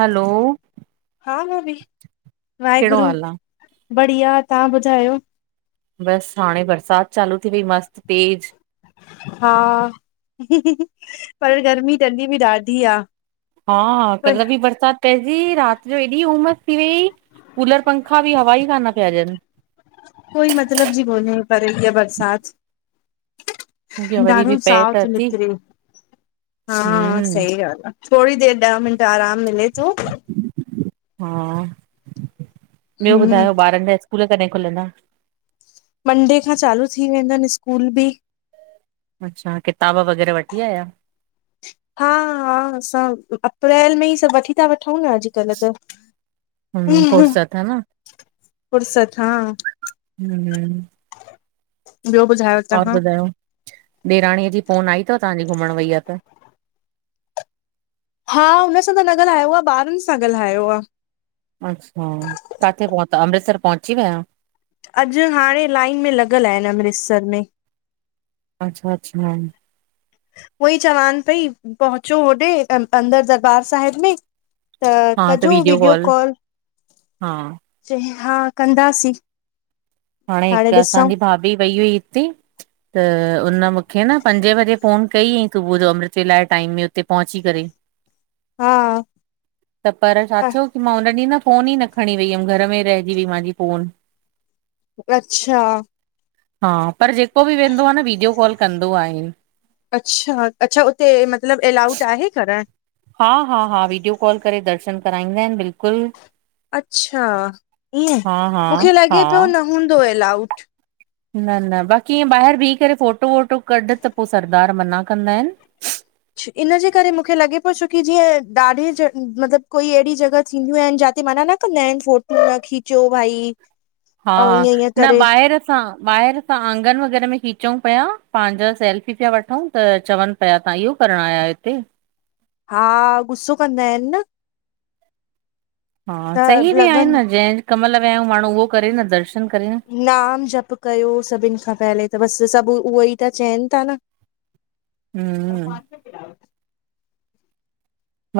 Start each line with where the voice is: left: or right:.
right: हलो
left: हा [inaudible]
right: कहिड़ो
left: वाहेगुरु
right: हाल आ?
left: बढ़िया तव्हां ॿुधायो
right: बस हाणे बरसात चालू थी वई मस्त तेज
left: हा पर गर्मी तॾहिं बि ॾाढी आहे
right: हा कल बि बरसात पंहिंजी राति जो हेॾी उमसि थी वई कूलर पंखा बि हवा ई कान पिया ॾयनि
left: कोई मतलब जी कोने पर हिअ बरसात
right: मूं चयो वरी
left: ॾाढो
right: बि पए
left: साहु
right: त
left: तो
right: अची।
left: निकरे मतरी हा
right: हम्म,
left: सही ॻाल आहे थोरी देरि ॾह मिंट आराम मिले थो
right: हा ॿियो
left: हम्म
right: ॿुधायो ॿारनि जा स्कूल कॾहिं खुलंदा
left: मंडे खां चालू थी वेंदनि स्कूल बि
right: अच्छा किताब वग़ैरह वठी आया
left: हा हा असां अप्रैल में ई सभु वठी था वठूं न अॼु कल त
right: हम्म,
left: हम
right: फुर्सत हा न?
left: फुर्सत हा
right: हम
left: ॿियो ॿुधायो
right: और
left: तव्हां
right: ॿुधायो ॾेराणीअ जी फोन आई अथव तव्हांजी घुमण वई आहे त
left: हा हुन सां त न ॻाल्हायो आहे ॿारनि सां ॻाल्हायो आहे
right: अच्छा काथे पहुता अमृतसर पहुची विया
left: अॼु हाणे लाइन में लॻियलि आहिन अमृतसर में
right: अच्छा अच्छा
left: उहई चवान पई पहुचो होॾे अंदर दरबार साहिब में त कजो वीडियो कॉल
right: हा
left: चईं हा कंदासीं
right: हाणे हिकु असांजी भाभी वई हुई हिते त उन मूंखे न पंजे वजे फ़ोन कईं सुबुह जो अमृतवेल टाइम में उते पहुची करे
left: हा
right: त पर छा थियो की मां हुन ॾींहुं न फोन ई न खणी वई हुमि घर में रहिजी वई मुंहिंजी फोन
left: अच्छा
right: हा पर जेको बि वेंदो आहे न वीडियो कॉल कंदो आहे
left: अच्छा अच्छा उते मतलबु एलाउड आहे करणु
right: हा हा हा वीडियो कॉल करे दर्शन कराईंदा आहिन बिल्कुलु
left: अच्छा ईअं
right: हा हा
left: मूंखे
right: हा
left: लॻे पियो न हूंदो एलाउ
right: न न बाक़ी इअं ॿाहिरि बीह करे फोटो वोटो कढ त पोइ सरदार मना कंदा आहिन
left: इनजे करे मूंखे लॻे पियो छोकी जीअं ॾाढी मतिलबु कोई अहिड़ी जॻहि थींदियूं आहिनि जाते माना न, तो नेन फोटू न खीचियो भाई, ऐं
right: हा,
left: ईअं ईअं
right: न
left: करे
right: बाहिर असां ॿाहिरि असां आंगन वग़ैरह में खीचऊं पिया पंहिंजा सेल्फी पिया वठऊं त चवनि पिया तां इहो करण आयायो हिते,
left: हा, गुस्सो कंदा आहिनि न,
right: हा,
left: त
right: सही बि आहे
left: लॻनि
right: न जंहिं कम लाइ विया आहियूं, माण्हू उहो करे न दर्शन करे न,
left: नाम जप कयो सभिनि खां पहले त बसि सभु उहे ई त चयनि ता न, ह
right: हम्म
left: [inaudible]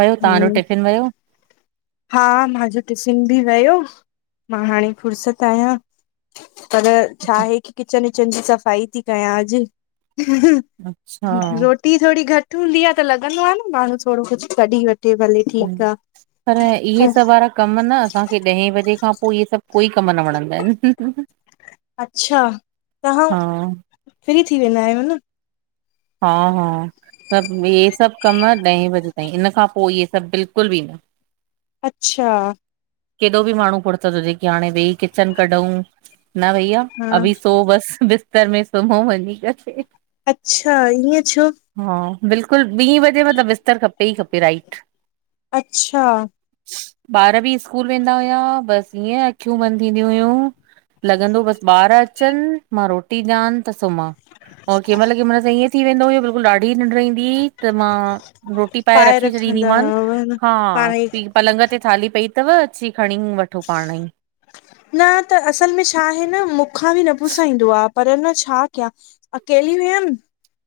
right: वयो तव्हां जो
left: हम्म
right: टिफ़िन वयो?
left: हा, मांजो टिफ़िन बि वियो, मां हाणे फ़ुर्सत आहियां। पर छा आहे की किचन विचन जी सफ़ाई ती कयां अॼु,
right: अच्छा
left: रोटी थोड़ी घटि हूंदी आ त लॻंदो आ न माण्हू थोड़ो कुछ कढी वठे भले, ठीकु आ।
right: पर इहे सभ वारा कम न असांखे ॾहें बजे खां पो इहे सभु कोई कम न वणंदा आहिनि।
left: अच्छा, तव्हां
right: हा
left: फ्री थी वेंदा आहियो न?
right: हा- हा। सभु हे सभु कम ॾहें बजे ताईं इन खां पो इहे सभु बिल्कुल बि न।
left: अच्छा।
right: केॾो बि माण्हू फुरसत हूजे की हाणे वेई किचन कढूं न भईया।
left: हा
right: अभी सो बस बिस्तर में सुम्हऊं वञी करे।
left: अच्छा, ईअं छो?
right: हा, बिल्कुलु ॿी बजे मतिलबु बिस्तर खपे ई खपे राइट।
left: अच्छा।
right: ॿार बि स्कूल वेंदा हुया, बसि ईअं अखियूं बंदि थींदी हुयूं, लॻंदो बसि ॿार अचनि, मां रोटी ॾियानि त सुम्हां। ओ कंहिंमहिल कंहिंमहिल त ईअं थी वेंदो हुयो बिल्कुलु ॾाढी निंड ईंदी ही त मां रोटी पाए रखे छॾींदी
left: रखंदा
right: मान,
left: हुआ
right: हा
left: पाण ई
right: पलंग ते थाली पई तव अची खणी वठो पाण ई।
left: न त असल में छा आहे न मूंखां बि न पुसाईंदो आ, पर न छा कयां? अकेली हुयम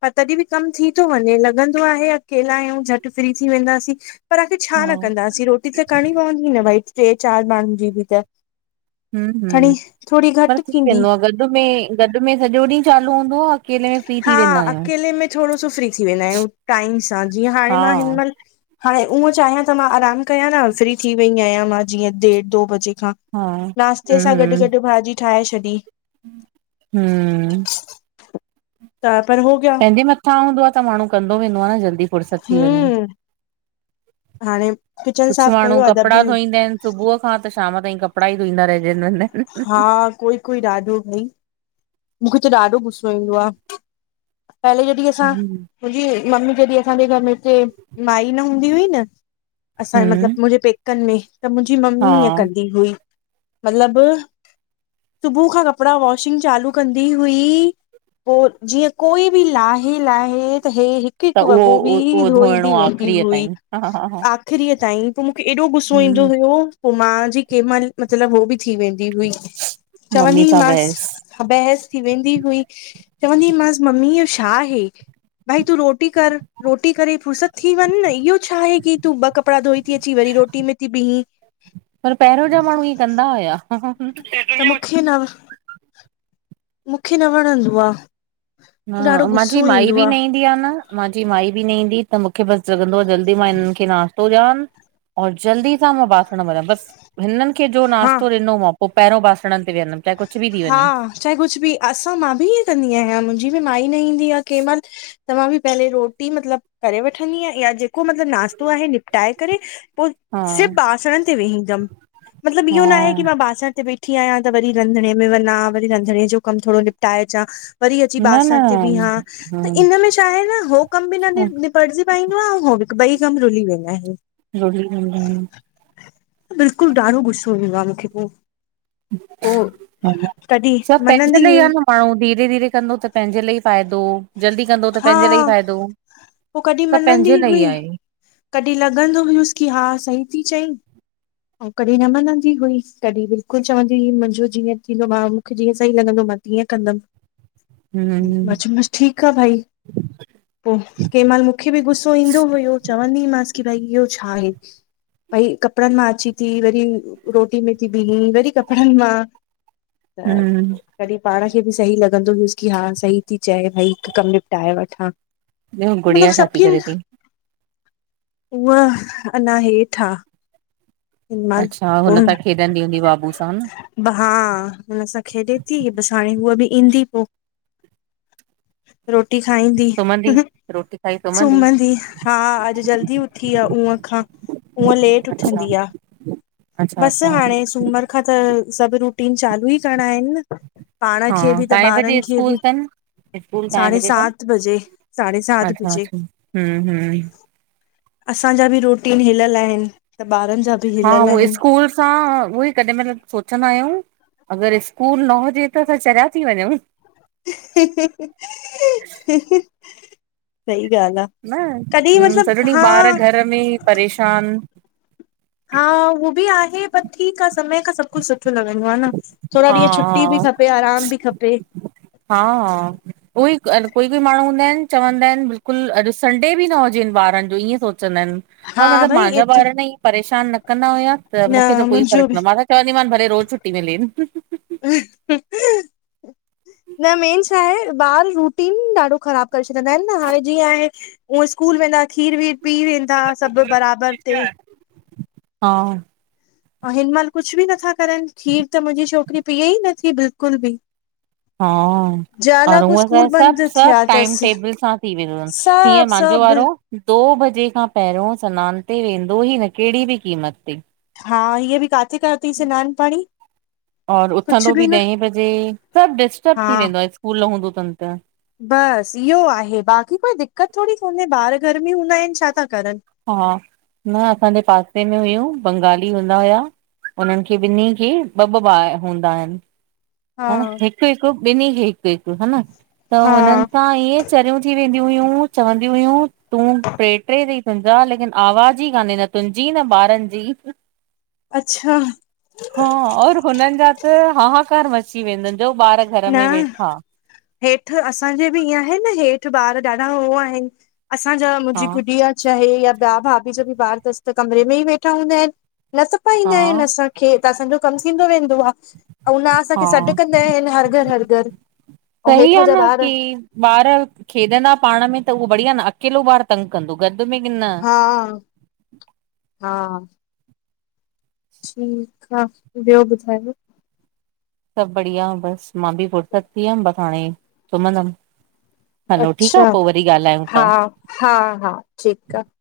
left: पर तॾहिं बि कमु थी तो वञे लॻंदो आहे अकेला आयूं झटि फ्री थी वेंदासीं, पर आखिर
right: हा
left: छा न कंदासीं, रोटी त करिणी पवंदी न भई टे चारि माण्हुनि जी बि त,
right: हु -हुं,
left: खणी थोरी
right: पर
left: घटि
right: थी
left: थींदी
right: वेंदो आ गॾ में गॾ में सॼो ॾींहुं चालू हूंदो आ। अकेले में फ्री
left: हा,
right: थी वेंदा आहियूं।
left: अकेले में थोड़ो सो फ्री थी वेंदायूं, टाइम सां जीअं
right: हा
left: हाणे मां हिनमहिल हाणे उहं चाहियां त मां आराम कयां न फ्री थी वई आहियां मां जीअं ॾेढ दो बजे खां।
right: हा
left: नाश्ते सां गॾु
right: हम्म
left: गॾु भाॼी ठाहे छॾी।
right: हम्म
left: त पर हो गया।
right: पहिंजे मथां हूंदो आ त माण्हू कंदो वेंदो आ न जल्दी फुरसत थी वञे।
left: हम्म हाणे किचन
right: कुछ
left: साफ़
right: माण्हू
left: कयो आहे त बि
right: कपिड़ा धोईंदाइन। सुबुह खां त शाम ताईं कपिड़ा ई धोईंदा रहिजंदाइन न?
left: हा, कोई- कोई ॾाढो भई मूंखे त ॾाढो गुस्सो ईंदो आ, पहले जॾहिं असां
right: हम्म
left: मुंहिंजी मम्मी जॾहिं असांजे घर में हिते माई न हूंदी हुई न असांजे
right: हम्म
left: मतलबु मुंहिंजे पेकनि में त मुंहिंजी
right: हा
left: मम्मी ईअं कंदी हुई। मतलब सुबुह खां कपिड़ा वॉशिंग चालू कंदी हुई पोइ जीअं कोई बि लाहे लाहे त हे हिकु
right: त
left: हिकु
right: उहो
left: वॻो बि
right: उहो धोइणो
left: धोईंदी
right: आ
left: वेंदी
right: आख़िरीअ
left: हुई
right: ताईं हा हा हा
left: आख़िरीअ ताईं पोइ मू खे एॾो गुस्सो ईंदो
right: हम्म
left: हुयो। पोइ मां जी केहिं महिल मतिलबु हो बि थी वेंदी हुई,
right: मम्मी सां
left: चवंदीमास
right: बहस
left: त बहस थी वेंदी हुई चवंदी हुईमसि मम्मी इहो हे छा हे। भाई तू रोटी कर, रोटी करे फुरसत थी वञ न इहो छा आहे की तूं ॿ कपिड़ा धोई ती अची वरी रोटी में थी ॿीह
right: पर पहिरियों जा माण्हू ईअं कंदा हुया।
left: त मूंखे न मूंखे न वणंदो आ।
right: हा मांजी माई बि न ईंदी आ न मांजी माई बि न ईंदी त मूंखे बसि लॻंदो आहे जल्दी मां हिननि खे नाश्तो ॾियान और जल्दी सां मां बासण मलयां बस। हिननि खे जो
left: हा
right: नाश्तो ॾिनो मां पोइ पहिरों बासणनि ते वेहंदमि चाहे कुझु बि थी
left: हा
right: वञे।
left: चाहे कुझु बि असां मां बि ईअं कंदी आहियां मुंहिंजी बि माई न ईंदी आ केह महिल त मां बि पहले रोटी मतिलबु करे वठंदी आहियां या जेको मतिलबु नाास्तो आहे निपटाए करे पोइ
right: हा
left: सिर्फ़ बासण ते वेहींदमि मतिलबु इहो न आहे
right: हा
left: की मां बासण ते वेठी आहियां त वरी रंधिणे में वञा वरी रंधिणे जो कम थोरो निपटाए चा वरी अची
right: न न
left: बासण ते विहा त इन में छा आहे न हो कम बि न निप पड़जी पाई दो आ, हो ॿई कम रुली वेंदा आहिन।
right: [inaudible]
left: बिल्कुलु ॾाढो गुस्सो ईंदो आ मूंखे पोइ पोइ
right: [unintelligible]
left: कॾहिं
right: सभु पहिंजे
left: मनंदी
right: लाइ आ
left: हुई
right: न। पाण्ह हू धीरे धीरे कंदो त पंहिंजे लाइ ई फ़ाइदो जल्दी कंदो त
left: हा
right: पंहिंजे लाइ ई फ़ाइदो,
left: पोइ कॾहिं
right: सभु पंहिंजे
left: मनंदी
right: लाइ ई
left: हुई
right: आहे।
left: कॾहिं लॻंदो हुयसि की हा सही थी चईं। ऐं कॾहिं न मनंदी हुई कॾहिं बिल्कुलु चवंदी हुई मुंहिंजो जीअं थींदो मां मूंखे जीअं सही लॻंदो मा तीअं कंदम।
right: [inaudible] हम्म
left: मां चयमास ठीकु आ भाई। पोइ कंहिं महिल मूंखे बि गुस्सो ईंदो हुयो चवंदीमांसि की भई इहो छा आहे? भई कपिड़नि मां अची थी, वरी रोटी में थी बिही, वरी कपिड़नि मां त
right: हम्म
left: पोइ कॾहिं पाण खे बि सही लॻंदो हुयुसि, की हा सही थी चए भई हिकु कमु निपटाए वठां।
right: ॿियो
left: त मतलब
right: गुड़िया छा
left: सभ
right: थी
left: कीअं
right: करे
left: आहे।
right: पई
left: उह अञा हेठ आ।
right: अच्छा
left: मां [unintelligible]
right: हुन सां खेॾंदी हूंदी बाबू सां न
left: [unintelligible] हा हुन सां खेॾे थी बसि हाणे उहा बि ईंदी पोइ रोटी खाईंदी।
right: सुम्हंदी रोटी खाई त
left: सुम्हंदी, हा अॼु जल्दी उथी आह ऊअ खां। ऊअ लेट
right: अच्छा
left: उठन्दी आह।
right: अच्छा
left: बसि
right: अच्छा
left: हाणे सूमरु खां त सभु रूटीन चालू ई करणा आहिनि न पाण
right: हा
left: खे बि त
right: काएं बजे
left: ॿारनि खे
right: स्कूल
left: बि
right: तन स्कूल काएं
left: साढे
right: बजे तन
left: सात बजे, साढे सात
right: अच्छा
left: बजे
right: अच्छा हूं हूं
left: असांजा बि रुटीन हिलियल आहिनि त ॿारनि जा बि
right: हा
left: हिलियल
right: उहो
left: आहिनि
right: स्कूल असां उहो ई कॾी महिल सोचंदा आहियूं अगरि स्कूल न हुजे त असां चरिया थी वञूं।
left: सही ॻाल्हि आहे
right: न
left: कॾहिं
right: सॼो
left: मतिलबु
right: ॾींहुं ॿार
left: हा
right: घर में परेशान
left: हा उह बि आहे पर ठीकु आ समय खां सभु कुझु सुठ सुठो लॻंदो आ न थोरा
right: हा
left: ॾींहं छुटी बि
right: हा
left: खपे आरामु बि खपे
right: हा उहोई कोई कोई माण्हू हूंदा आहिनि चवंदा आहिनि बिल्कुलु अॼु संडे बि न हुजेनि ॿारनि जो ईअं सोचंदा आहिनि
left: हा
right: मा मतिलब
left: भई
right: मुंहिंजा
left: एतिरो
right: बार न ई परेशान न कंदा हुया त
left: न
right: मूंखे त कोई
left: मुंहिंजो बि
right: फ़र्क़ु न, मां त चवंदीमानि भले रोजु छुटी मिलेन।
left: न मेन छाहे त ॿार रुटीन ॾाढो ख़राबु करे छॾंदा आहिनि न, हाणे जीअं आहे उअ स्कूल वेंदा खीर वीर पी वेंदा सभु बराबरि ते
right: हा
left: ओ हिन महिल कुझु बि नथा करनि, खीर त मुंहिंजी छोकिरी पीए ई नथी बिल्कुलु बि
right: हा, और
left: ज़ाल पो
right: हूअ छाहे
left: स्कूल
right: सभु,
left: बंदि
right: सभु
left: थिया
right: टाईम
left: अथसि
right: टेबल सां थी वेंदो तन हीअं
left: सभु
right: मांझो
left: सभु
right: वारो दो बजे खां पहिरियों स्नान ते वेंदो ई न, केहड़ी बी क़ीमत ते
left: हा, हीअ बि काथे कयोतई स्नानु पाणी
right: और
left: कुझु
right: उथंदो बि
left: न
right: ॾहे बजे, सभु डिस्टब थी वेंदो आ स्कूल न हूंदो तन त
left: बसि इहो आहे बाक़ी कोई दिक्क़त थोडी कोन्हे ॿार घर में हूंदा आहिनि छा ता करनि
right: हा, न असांजे पासे में हुयूं बंगाली हूंदा हुया उननि खे ॿिनी खे ॿ ॿ ॿार हूंदा हनि हा न हिकु हिकु ॿिन्हि खे हिकु हिकु हा न त
left: हा
right: हुननि सां ईएं चरियूं थी वेंदी हुयूं चवंदी हुयूं तूं टे टे तई तुंहिंजा लेकिन आवाज ई कान्हे न तुंजी न ॿारनि जी
left: अच्छा
right: हा और हुननि जा त हाहाकार मची वेंदन जो ॿार घर
left: न
right: में वेठा
left: हेठि असांजे बि ईअ आहे न हेठि ॿारु ॾाढा हो आहिनि असांजा
right: हा
left: मुंहिंजी गुॾी आ चाहे या ॿिया भाभी जा बि ॿार तस त कमरे में ई वेठा हूंदा आहिनि न तपाईंदा
right: हा
left: आहिनि असांखे, त असांजो कमु थींदो वेंदो आ अऊ न असांखे
right: हा
left: सॾु कंदा आहिनि हर घर हर घर, अऊं
right: सही
left: हेठां
right: आहे
left: जा
right: न
left: ॿार
right: की ॿार खेॾंदा पाण में त उहो बढ़िया न, अकेलो ॿारु तंग कंदो गॾु में न
left: हा हा ठीकु आ, ॿियो ॿुधायो?
right: सभु बढ़िया बसि मां बि फ़ुरसत थी वयमि बसि हाणे सुम्हंदमि हलो, ठीकु आ
left: अच्छा
right: पो वरी ॻाल्हायूं
left: हा
right: ता।
left: हा हा ठीकु आ।